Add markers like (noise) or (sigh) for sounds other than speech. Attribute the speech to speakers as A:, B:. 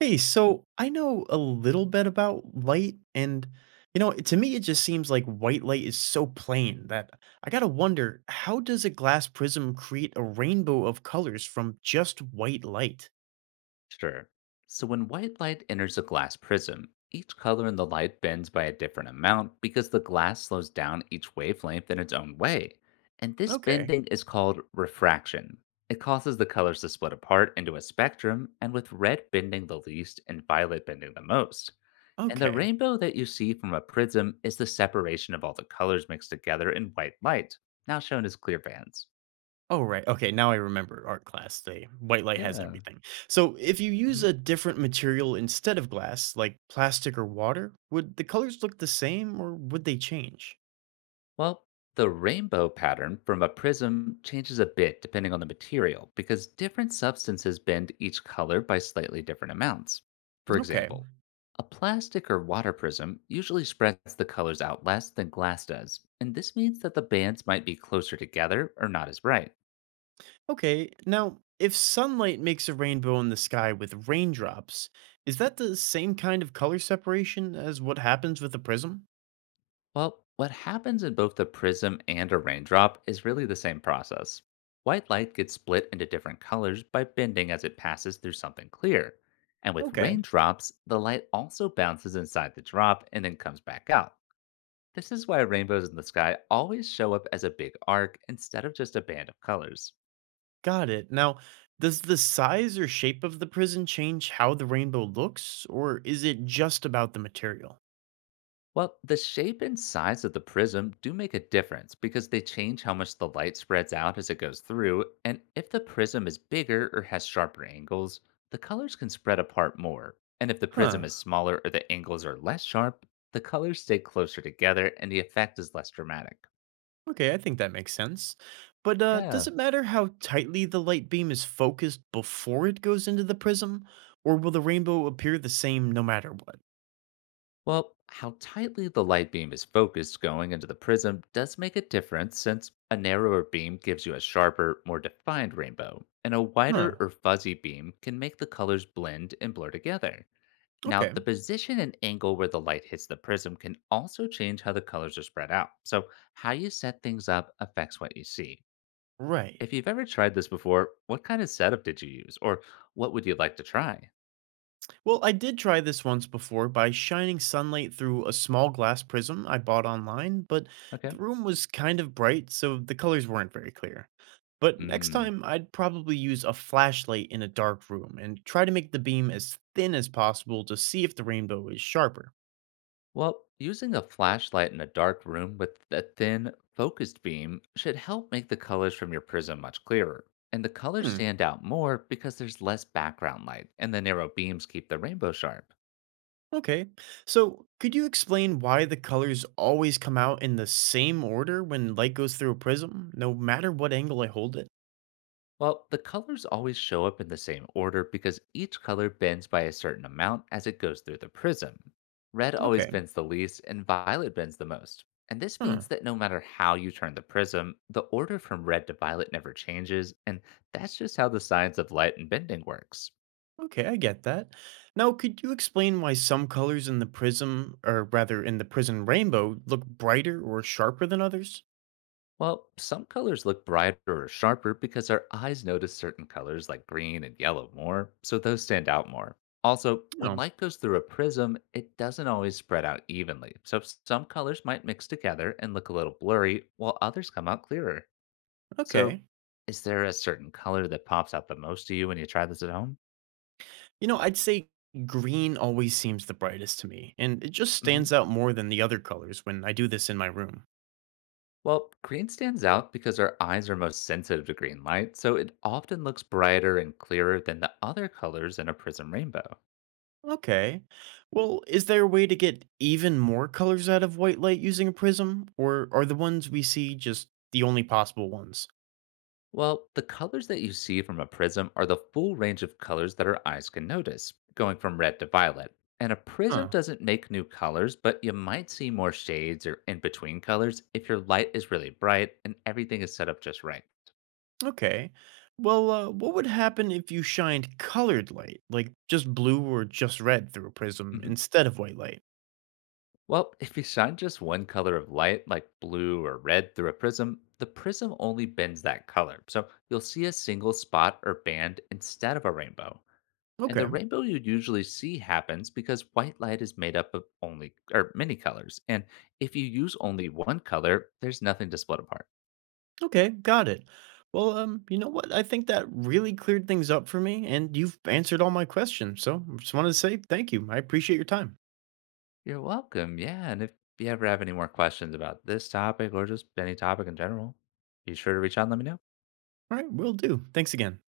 A: Hey, so I know a little bit about light, and to me, it just seems like white light is so plain that I gotta wonder, how does a glass prism create a rainbow of colors from just white light?
B: Sure. So when white light enters a glass prism, each color in the light bends by a different amount because the glass slows down each wavelength in its own way. And this
A: Okay,
B: bending is called refraction. It causes the colors to split apart into a spectrum, and with red bending the least and violet bending the most. And the
A: okay.
B: rainbow that you see from a prism is the separation of all the colors mixed together in white light, now shown as clear bands.
A: Oh, right. Okay, now I remember art class. The white light has
B: Yeah.
A: everything. So if you use a different material instead of glass, like plastic or water, would the colors look the same or would they change?
B: Well, the rainbow pattern from a prism changes a bit depending on the material because different substances bend each color by slightly different amounts. For
A: Okay.
B: example, a plastic or water prism usually spreads the colors out less than glass does, and this means that the bands might be closer together or not as bright.
A: Okay, now, if sunlight makes a rainbow in the sky with raindrops, is that the same kind of color separation as what happens with a prism?
B: Well, what happens in both the prism and a raindrop is really the same process. White light gets split into different colors by bending as it passes through something clear. And with
A: Okay,
B: raindrops, the light also bounces inside the drop and then comes back out. This is why rainbows in the sky always show up as a big arc instead of just a band of colors.
A: got it. Now, does the size or shape of the prism change how the rainbow looks, or is it just about the material?
B: Well, the shape and size of the prism do make a difference because they change how much the light spreads out as it goes through, and if the prism is bigger or has sharper angles, the colors can spread apart more. And if the prism
A: Huh,
B: is smaller or the angles are less sharp, the colors stay closer together and the effect is less dramatic.
A: okay, I think that makes sense. But does
B: Yeah.
A: it matter how tightly the light beam is focused before it goes into the prism, or will the rainbow appear the same no matter what?
B: Well, how tightly the light beam is focused going into the prism does make a difference, since a narrower beam gives you a sharper, more defined rainbow, and a wider
A: Huh,
B: or fuzzy beam can make the colors blend and blur together. Now,
A: okay,
B: the position and angle where the light hits the prism can also change how the colors are spread out. So, how you set things up affects what you see. If
A: right.
B: you've ever tried this before, what kind of setup did you use? Or what would you like to try?
A: Well, I did try this once before by shining sunlight through a small glass prism I bought online, but the
B: Okay.
A: room was kind of bright, so the colors weren't very clear. But next
B: Mm.
A: time, I'd probably use a flashlight in a dark room and try to make the beam as thin as possible to see if the rainbow is sharper.
B: Well, using a flashlight in a dark room with a thin, focused beam should help make the colors from your prism much clearer. And the colors
A: Hmm,
B: stand out more because there's less background light, and the narrow beams keep the rainbow sharp.
A: okay. So, could you explain why the colors always come out in the same order when light goes through a prism, no matter what angle I hold it?
B: Well, the colors always show up in the same order because each color bends by a certain amount as it goes through the prism. Red always
A: Okay.
B: bends the least, and violet bends the most. And this
A: Hmm.
B: means that no matter how you turn the prism, the order from red to violet never changes, and that's just how the science of light and bending works.
A: Okay, I get that. Now, could you explain why some colors in the prism, or rather in the prism rainbow, look brighter or sharper than others?
B: Well, some colors look brighter or sharper because our eyes notice certain colors like green and yellow more, so those stand out more. Also, when
A: Oh,
B: light goes through a prism, it doesn't always spread out evenly, so some colors might mix together and look a little blurry, while others come out clearer. So,
A: okay.
B: is there a certain color that pops out the most to you when you try this at home?
A: You know, I'd say green always seems the brightest to me, and it just
B: Hmm.
A: stands out more than the other colors when I do this in my room.
B: Well, green stands out because our eyes are most sensitive to green light, so it often looks brighter and clearer than the other colors in a prism rainbow.
A: Okay. Well, is there a way to get even more colors out of white light using a prism, or are the ones we see just the only possible ones?
B: Well, the colors that you see from a prism are the full range of colors that our eyes can notice, going from red to violet. And a prism
A: Huh.
B: doesn't make new colors, but you might see more shades or in between colors if your light is really bright and everything is set up just right.
A: Okay. Well, what would happen if you shined colored light, like just blue or just red, through a prism
B: Hmm.
A: instead of white light?
B: Well, (laughs) if you shine just one color of light, like blue or red, through a prism, the prism only bends that color. So you'll see a single spot or band instead of a rainbow. And the
A: Okay.
B: rainbow you usually see happens because white light is made up of only or many colors. And if you use only one color, there's nothing to split apart.
A: Okay, got it. Well, you know what? I think that really cleared things up for me, and you've answered all my questions. So I just wanted to say thank you. I appreciate your time.
B: You're welcome. Yeah. And if you ever have any more questions about this topic or just any topic in general, be sure to reach out and let me know.
A: All right, will do. Thanks again.